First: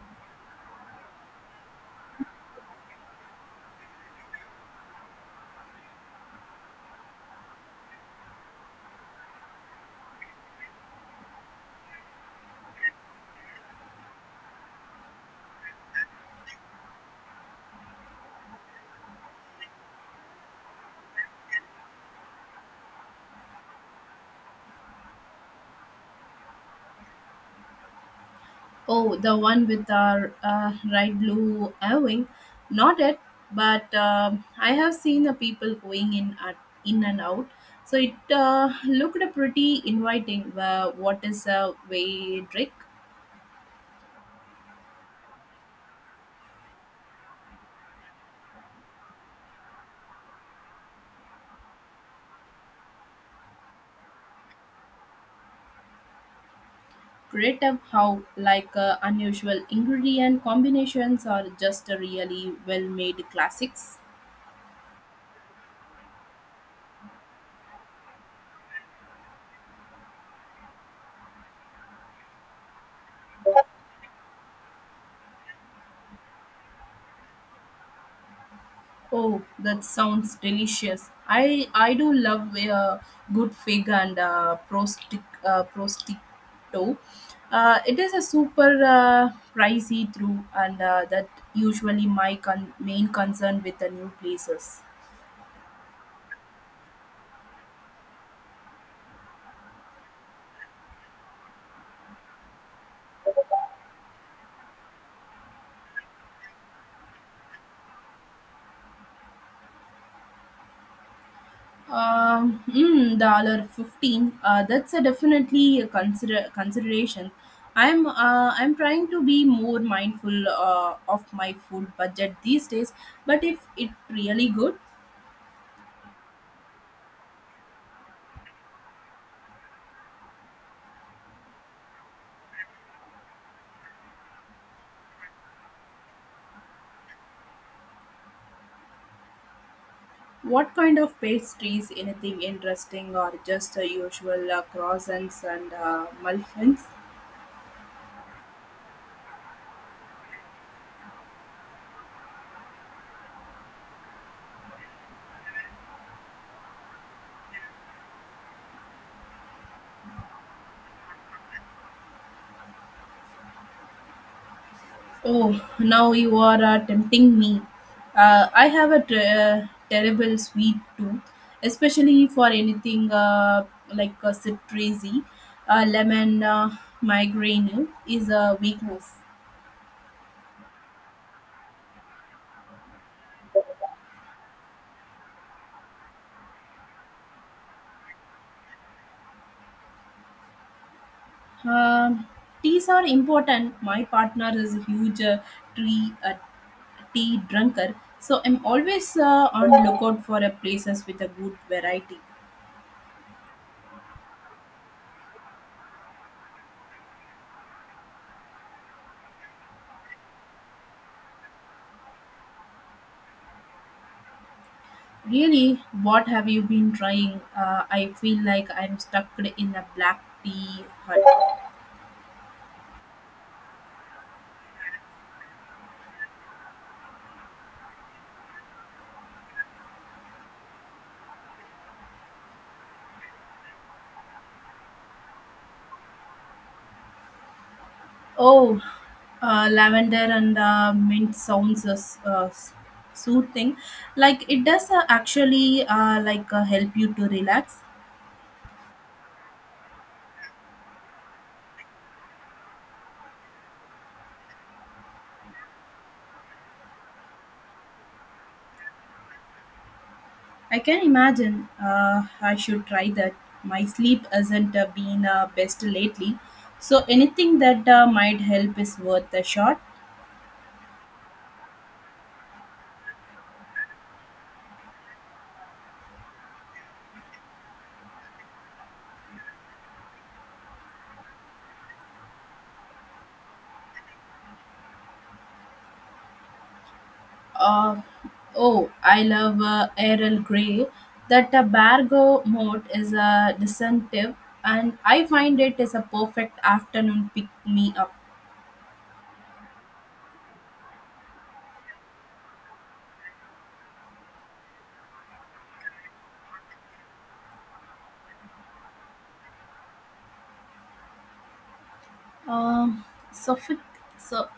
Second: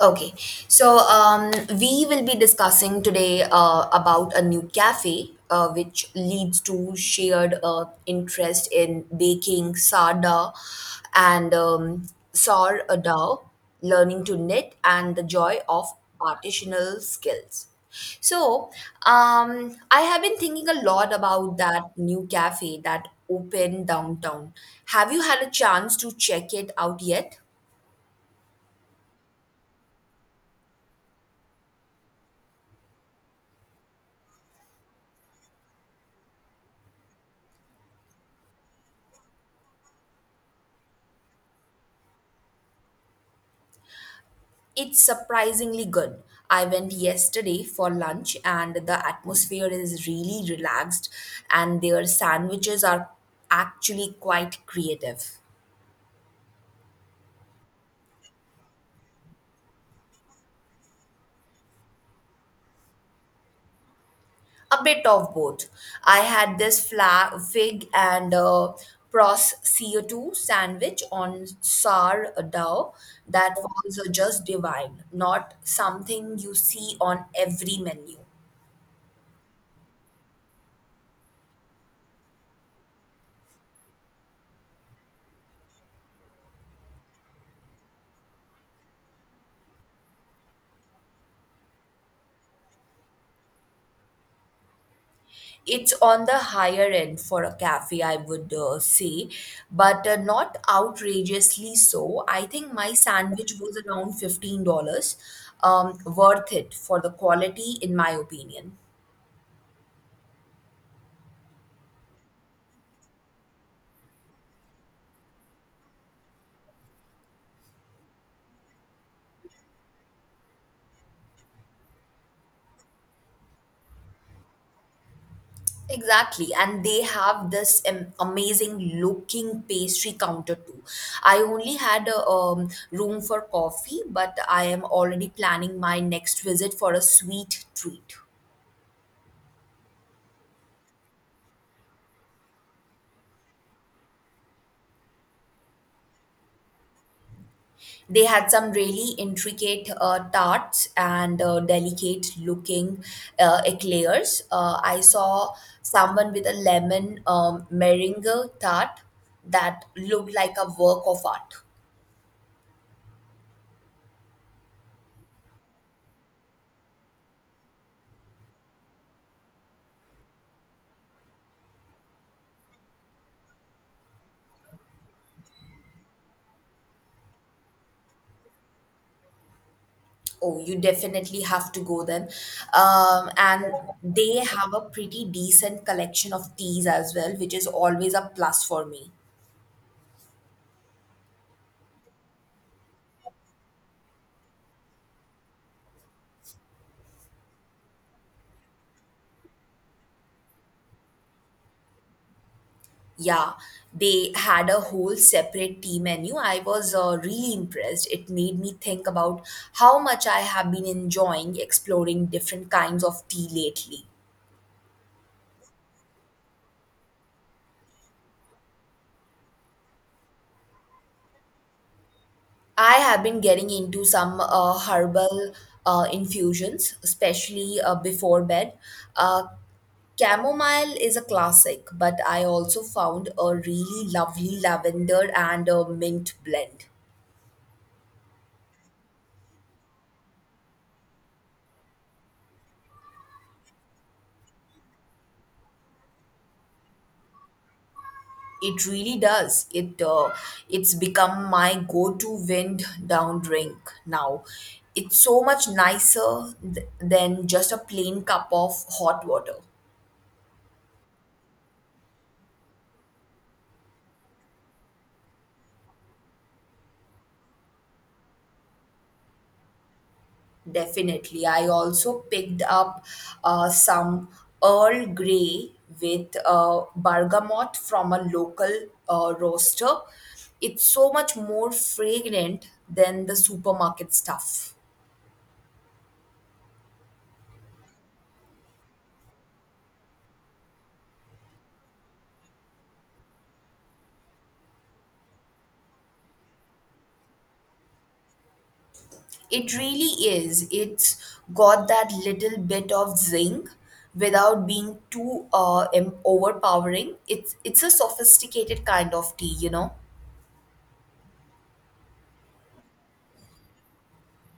Okay, so um, we will be discussing today about a new cafe which leads to shared interest in baking sarda and sourdough, learning to knit, and the joy of artisanal skills. So, I have been thinking a lot about that new cafe that opened downtown. Have you had a chance to check it out yet? Oh, the one with the right blue Irving. Not it, but I have seen the people going in and out. So it looked pretty inviting. What is a way trick? It's surprisingly good. I went yesterday for lunch and the atmosphere is really relaxed and their sandwiches are actually quite creative. Creative how like unusual ingredient combinations are just a really well made classics. A bit of both. I had this fig and pros CO2 sandwich on sourdough that was just divine, not something you see on every menu. Oh, that sounds delicious. I do love a good fig and prosciutto. It is a super pricey through, and that usually my main concern with the new places. It's on the higher end for a cafe, I would say, but not outrageously so. I think my sandwich was around $15, worth it for the quality, in my opinion. $15. That's a definitely a consideration. I'm trying to be more mindful of my food budget these days. But if it really good. Exactly, and they have this amazing looking pastry counter too. I only had a room for coffee, but I am already planning my next visit for a sweet treat. What kind of pastries? Anything interesting or just the usual croissants and muffins? They had some really intricate tarts and delicate looking eclairs. I saw someone with a lemon meringue tart that looked like a work of art. Oh, now you are tempting me. I have a terrible sweet tooth, especially for anything citrusy. Lemon migraine is a weakness. Oh, you definitely have to go then. And they have a pretty decent collection of teas as well, which is always a plus for me. Um, teas are important. My partner is a huge tree tea drunker, so I'm always on lookout for a places with a good variety. Yeah, they had a whole separate tea menu. I was really impressed. It made me think about how much I have been enjoying exploring different kinds of tea lately. Really, what have you been trying? I feel like I'm stuck in a black tea hut. I have been getting into some herbal infusions, especially before bed. Uh, chamomile is a classic, but I also found a really lovely lavender and a mint blend. Oh, lavender and mint sounds soothing. Like it does actually help you to relax. It really does. It's become my go-to wind down drink now. It's so much nicer than just a plain cup of hot water. I can imagine. I should try that. My sleep hasn't been best lately, so anything that might help is worth a shot. Definitely. I also picked up some Earl Grey with bergamot from a local roaster. It's so much more fragrant than the supermarket stuff. Uh, oh, I love Errol Grey. That Bargo mode is a deceptive, and I find it is a perfect afternoon pick me up. It really is. It's got that little bit of zing without being too overpowering. It's a sophisticated kind of tea. Um, so, so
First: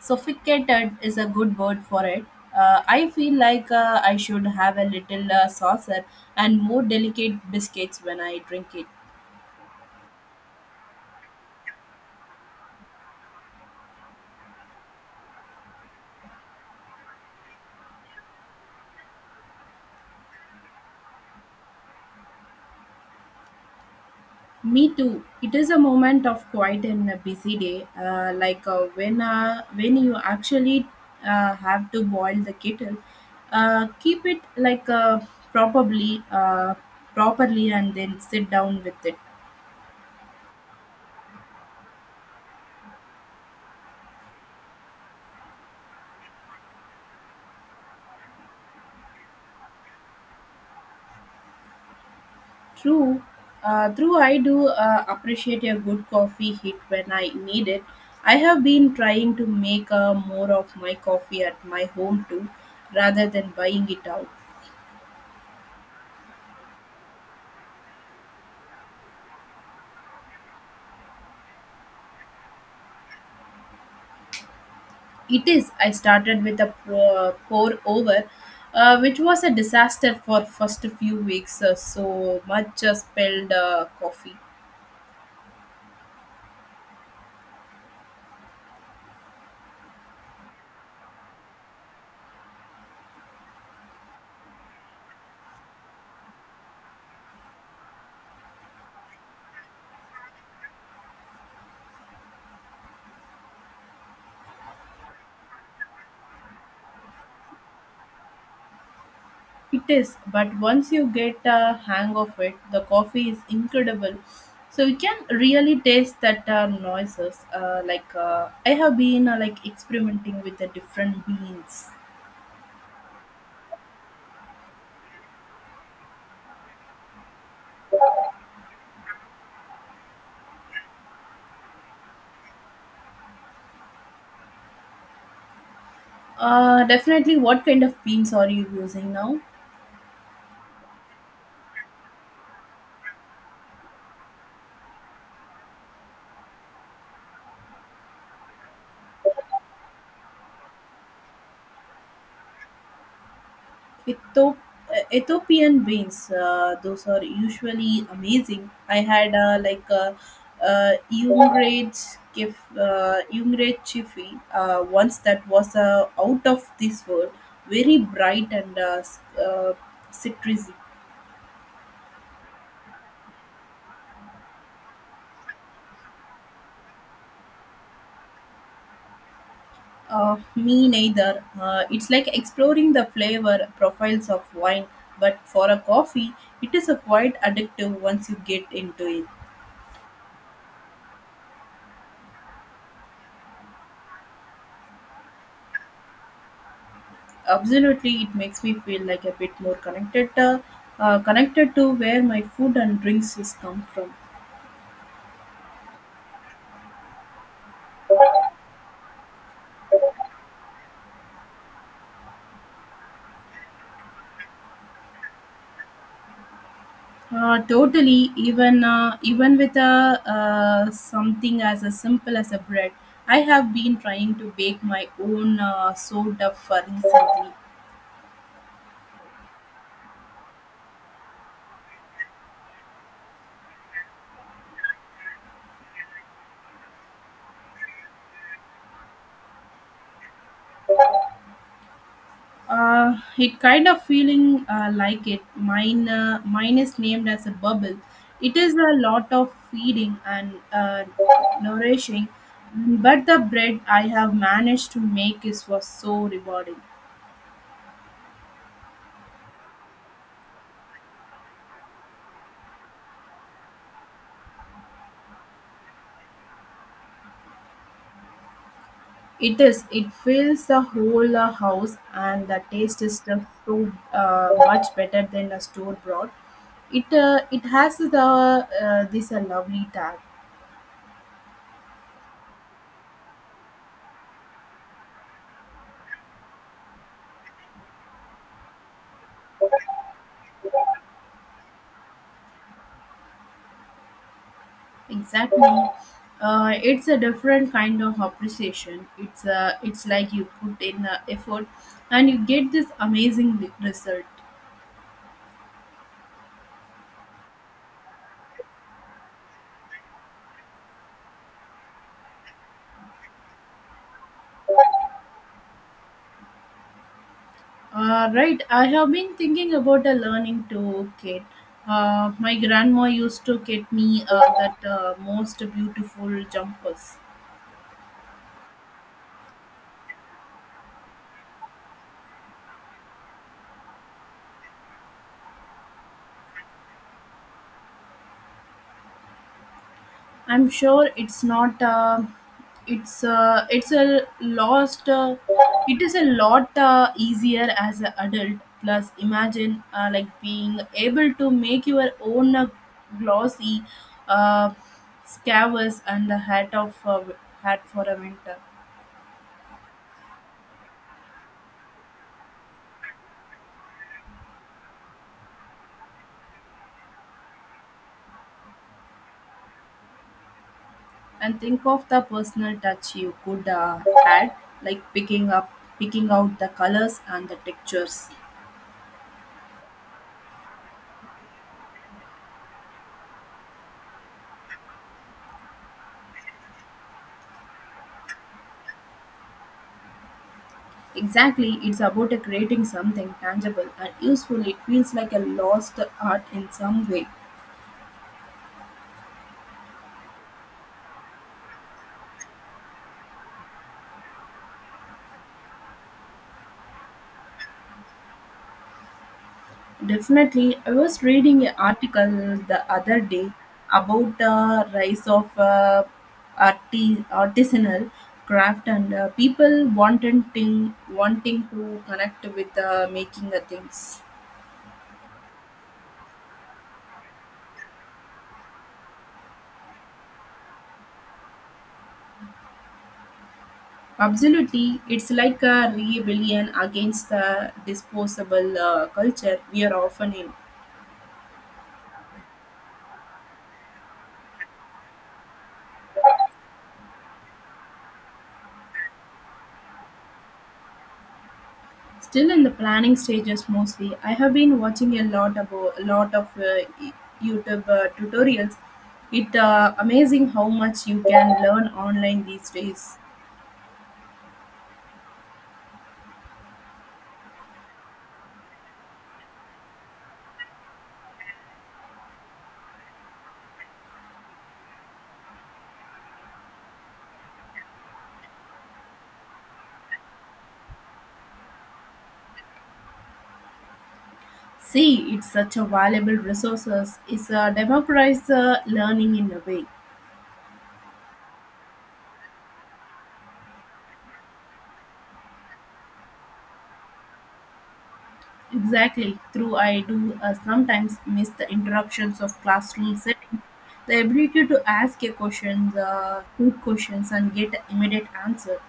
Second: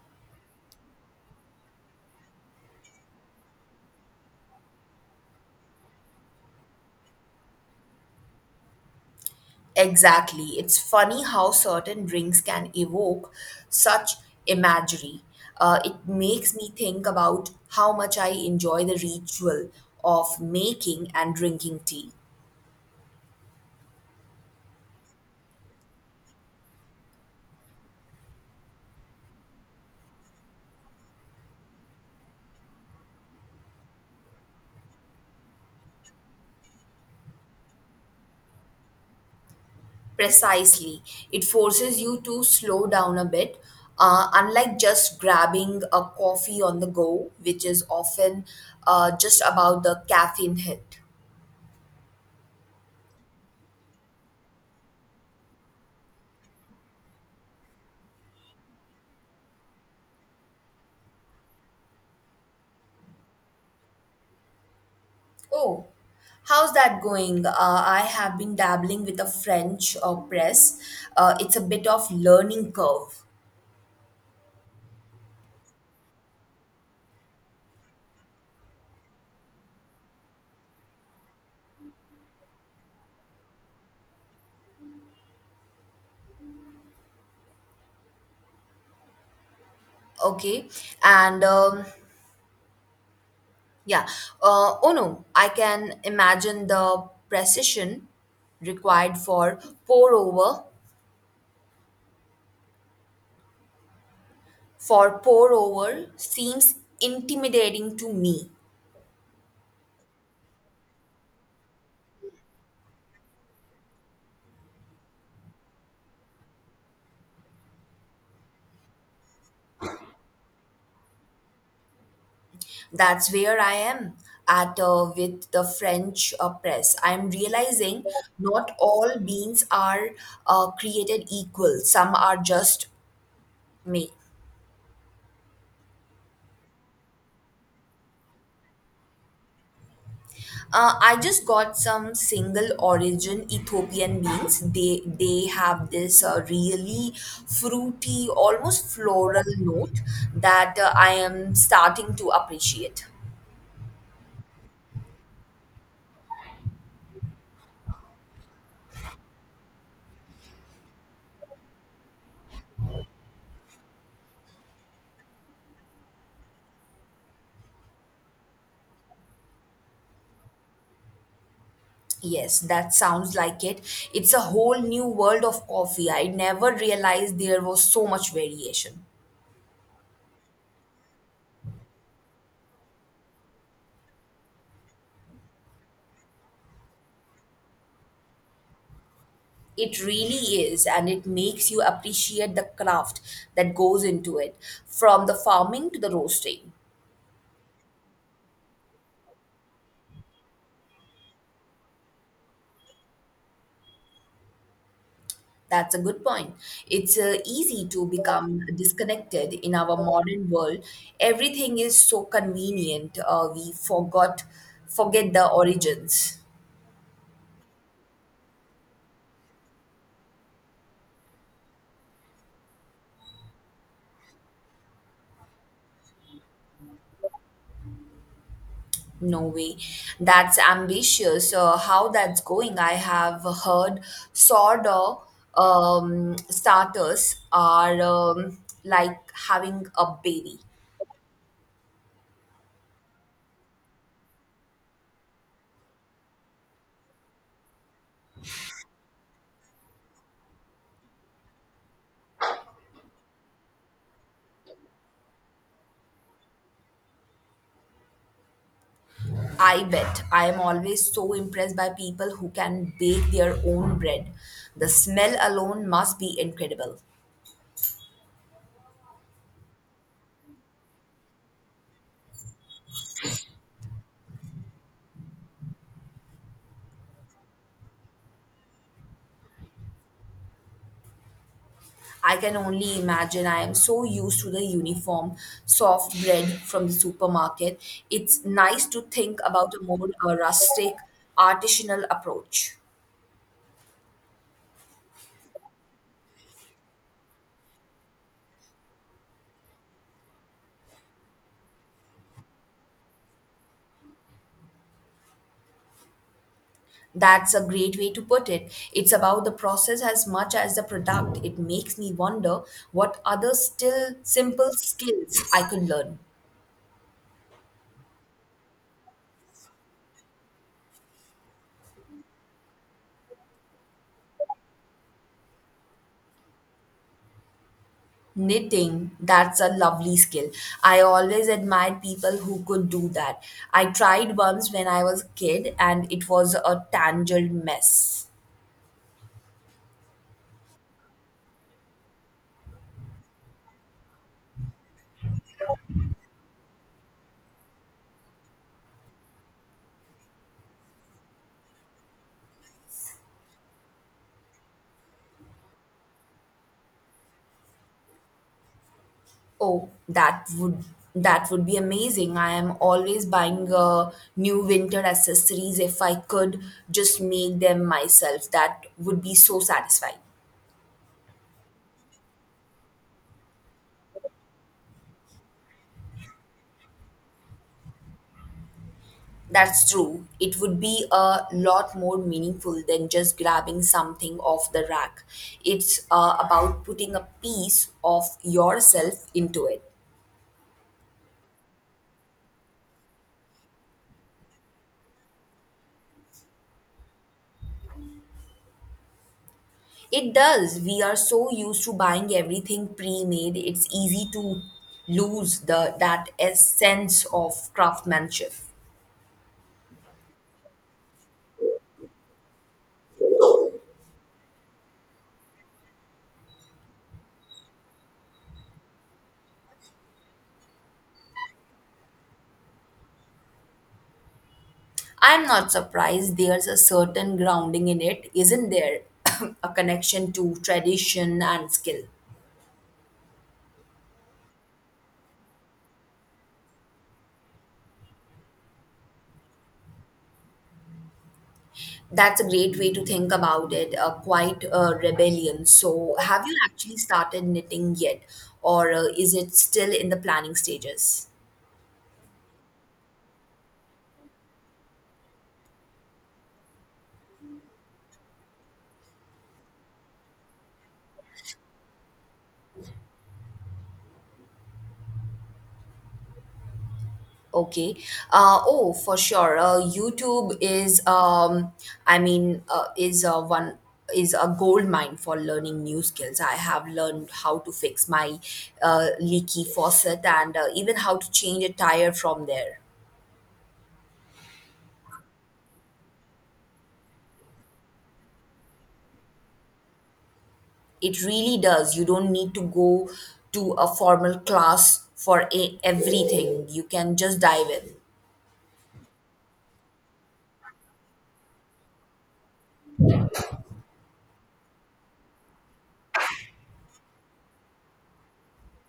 Sophisticated is a good word for it. I feel like I should have a little saucer and more delicate biscuits when I drink it. Exactly. It's funny how certain drinks can evoke such imagery. It makes me think about how much I enjoy the ritual of making and drinking tea. Me too. It is a moment of quiet in a busy day, when you actually have to boil the kettle. Keep it like probably properly, and then sit down with it. Precisely. It forces you to slow down a bit, unlike just grabbing a coffee on the go, which is often just about the caffeine hit. True, true. I do appreciate a good coffee hit when I need it. I have been trying to make more of my coffee at my home too, rather than buying it out. Oh, how's that going? I have been dabbling with a French press. It's a bit of learning curve. It is. I started with a pour over, which was a disaster for first few weeks. So much spilled coffee. Okay, and yeah. Oh no, I can imagine the precision required pour over for pour over seems intimidating to me. It is, but once you get a hang of it, the coffee is incredible. So you can really taste that noises. I have been experimenting with the different beans. That's where I am at with the French press. I'm realizing not all beans are created equal, some are just made. Definitely. What kind of beans are you using now? I just got some single origin Ethiopian beans. They have this really fruity, almost floral note that I am starting to appreciate. Ethio- Ethiopian beans, those are usually amazing. I had uh, Youngred Youngred Chiffy once that was out of this world, very bright and citrusy. Yes, that sounds like it. It's a whole new world of coffee. I never realized there was so much variation. Me neither. It's like exploring the flavor profiles of wine, but for a coffee, it is a quite addictive once you get into it. It really is, and it makes you appreciate the craft that goes into it, from the farming to the roasting. Absolutely, it makes me feel like a bit more connected, connected to where my food and drinks is come from. That's a good point. It's easy to become disconnected in our modern world. Everything is so convenient. We forgot forget the origins. Totally, even with a something as a simple as a bread, I have been trying to bake my own sourdough for recently. No way. That's ambitious. How that's going? I have heard sourdough starters are like having a baby. It kind of feeling like it. Mine is named as a bubble. It is a lot of feeding and nourishing, but the bread I have managed to make is was so rewarding. I bet. I am always so impressed by people who can bake their own bread. The smell alone must be incredible. It is. It fills the whole house, and the taste is just so much better than a store bought. It has the this a lovely tag. I can only imagine. I am so used to the uniform, soft bread from the supermarket. It's nice to think about a more rustic, artisanal approach. Exactly. It's a different kind of appreciation. It's like you put in the effort and you get this amazing result. That's a great way to put it. It's about the process as much as the product. It makes me wonder what other still simple skills I could learn. Right. I have been thinking about a learning to kit. My grandma used to get me that most beautiful jumpers. Knitting, that's a lovely skill. I always admired people who could do that. I tried once when I was a kid and it was a tangled mess. I'm sure it's not. It's a lost. It is a lot easier as an adult. Plus, imagine being able to make your own glossy uh, scarves and a hat for a winter. Oh, that would be amazing. I am always buying new winter accessories if I could just make them myself. That would be so satisfying. And think of the personal touch you could add, like picking out the colors and the textures. That's true. It would be a lot more meaningful than just grabbing something off the rack. It's about putting a piece of yourself into it. Exactly, it's about creating something tangible and useful. It feels like a lost art in some way. It does. We are so used to buying everything pre-made. It's easy to lose the that essence of craftsmanship. Definitely, I was reading an article the other day about the rise of artisanal craft and people wanting to connect with making the things. I'm not surprised there's a certain grounding in it, isn't there? a connection to tradition and skill. Absolutely, it's like a rebellion against the disposable culture we are often in. That's a great way to think about it, quite a rebellion. So, have you actually started knitting yet, or is it still in the planning stages? Still in the planning stages mostly. I have been watching a lot about a lot of YouTube tutorials. It amazing how much you can learn online these days. Okay. Oh, for sure. YouTube is, I mean, is one is a gold mine for learning new skills. I have learned how to fix my leaky faucet and even how to change a tire from there. See, it's such a valuable resources. It's a democratized learning in a way. It really does. You don't need to go to a formal class for everything. You can just dive in. Exactly. Through I do sometimes miss the interruptions of classroom settings. The ability to ask a questions, good questions, and get immediate answer.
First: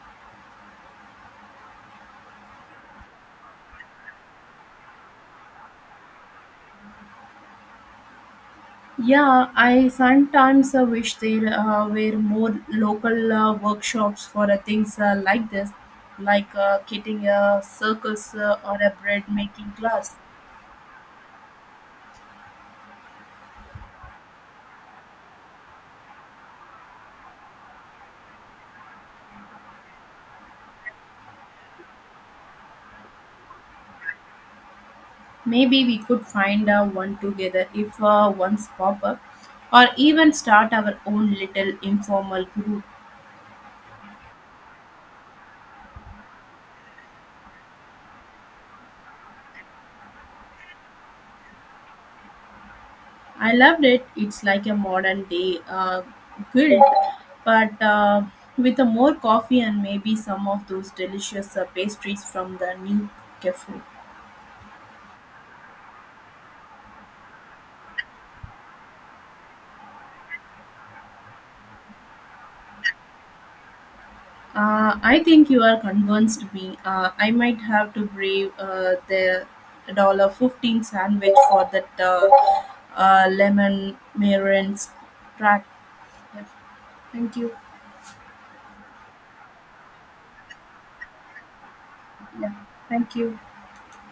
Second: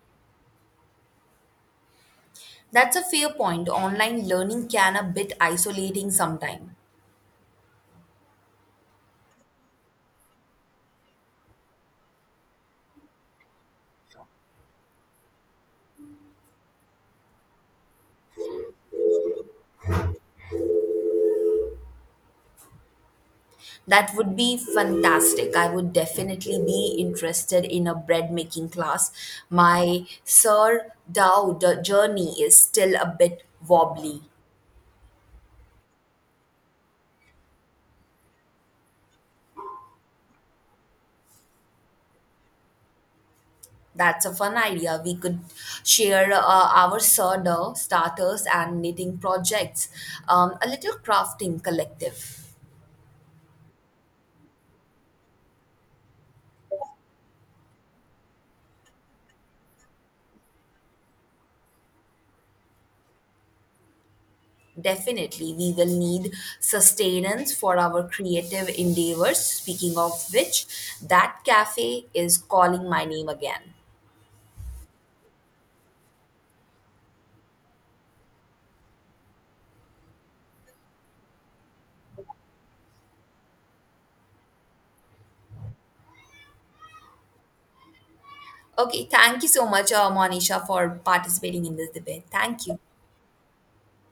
That's a fair point. Online learning can a bit isolating sometime. Yeah, I sometimes wish there were more local workshops for things like this, like getting a circus or a bread making class. That would be fantastic. I would definitely be interested in a bread making class. My Sir Dow the journey is still a bit wobbly. Maybe we could find one together if ones pop up, or even start our own little informal group. That's a fun idea. We could share our sourdough starters and knitting projects, a little crafting collective. I loved it. It's like a modern day guild, but with more coffee and maybe some of those delicious pastries from the new cafe. Definitely, we will need sustenance for our creative endeavors. Speaking of which, that cafe is calling my name again. I think you are convinced me. I might have to brave the $15 sandwich for that lemon meringue track. Yeah. Thank you. Okay, thank you so much, Monisha, for participating in this debate. Yeah, Thank you. thank you.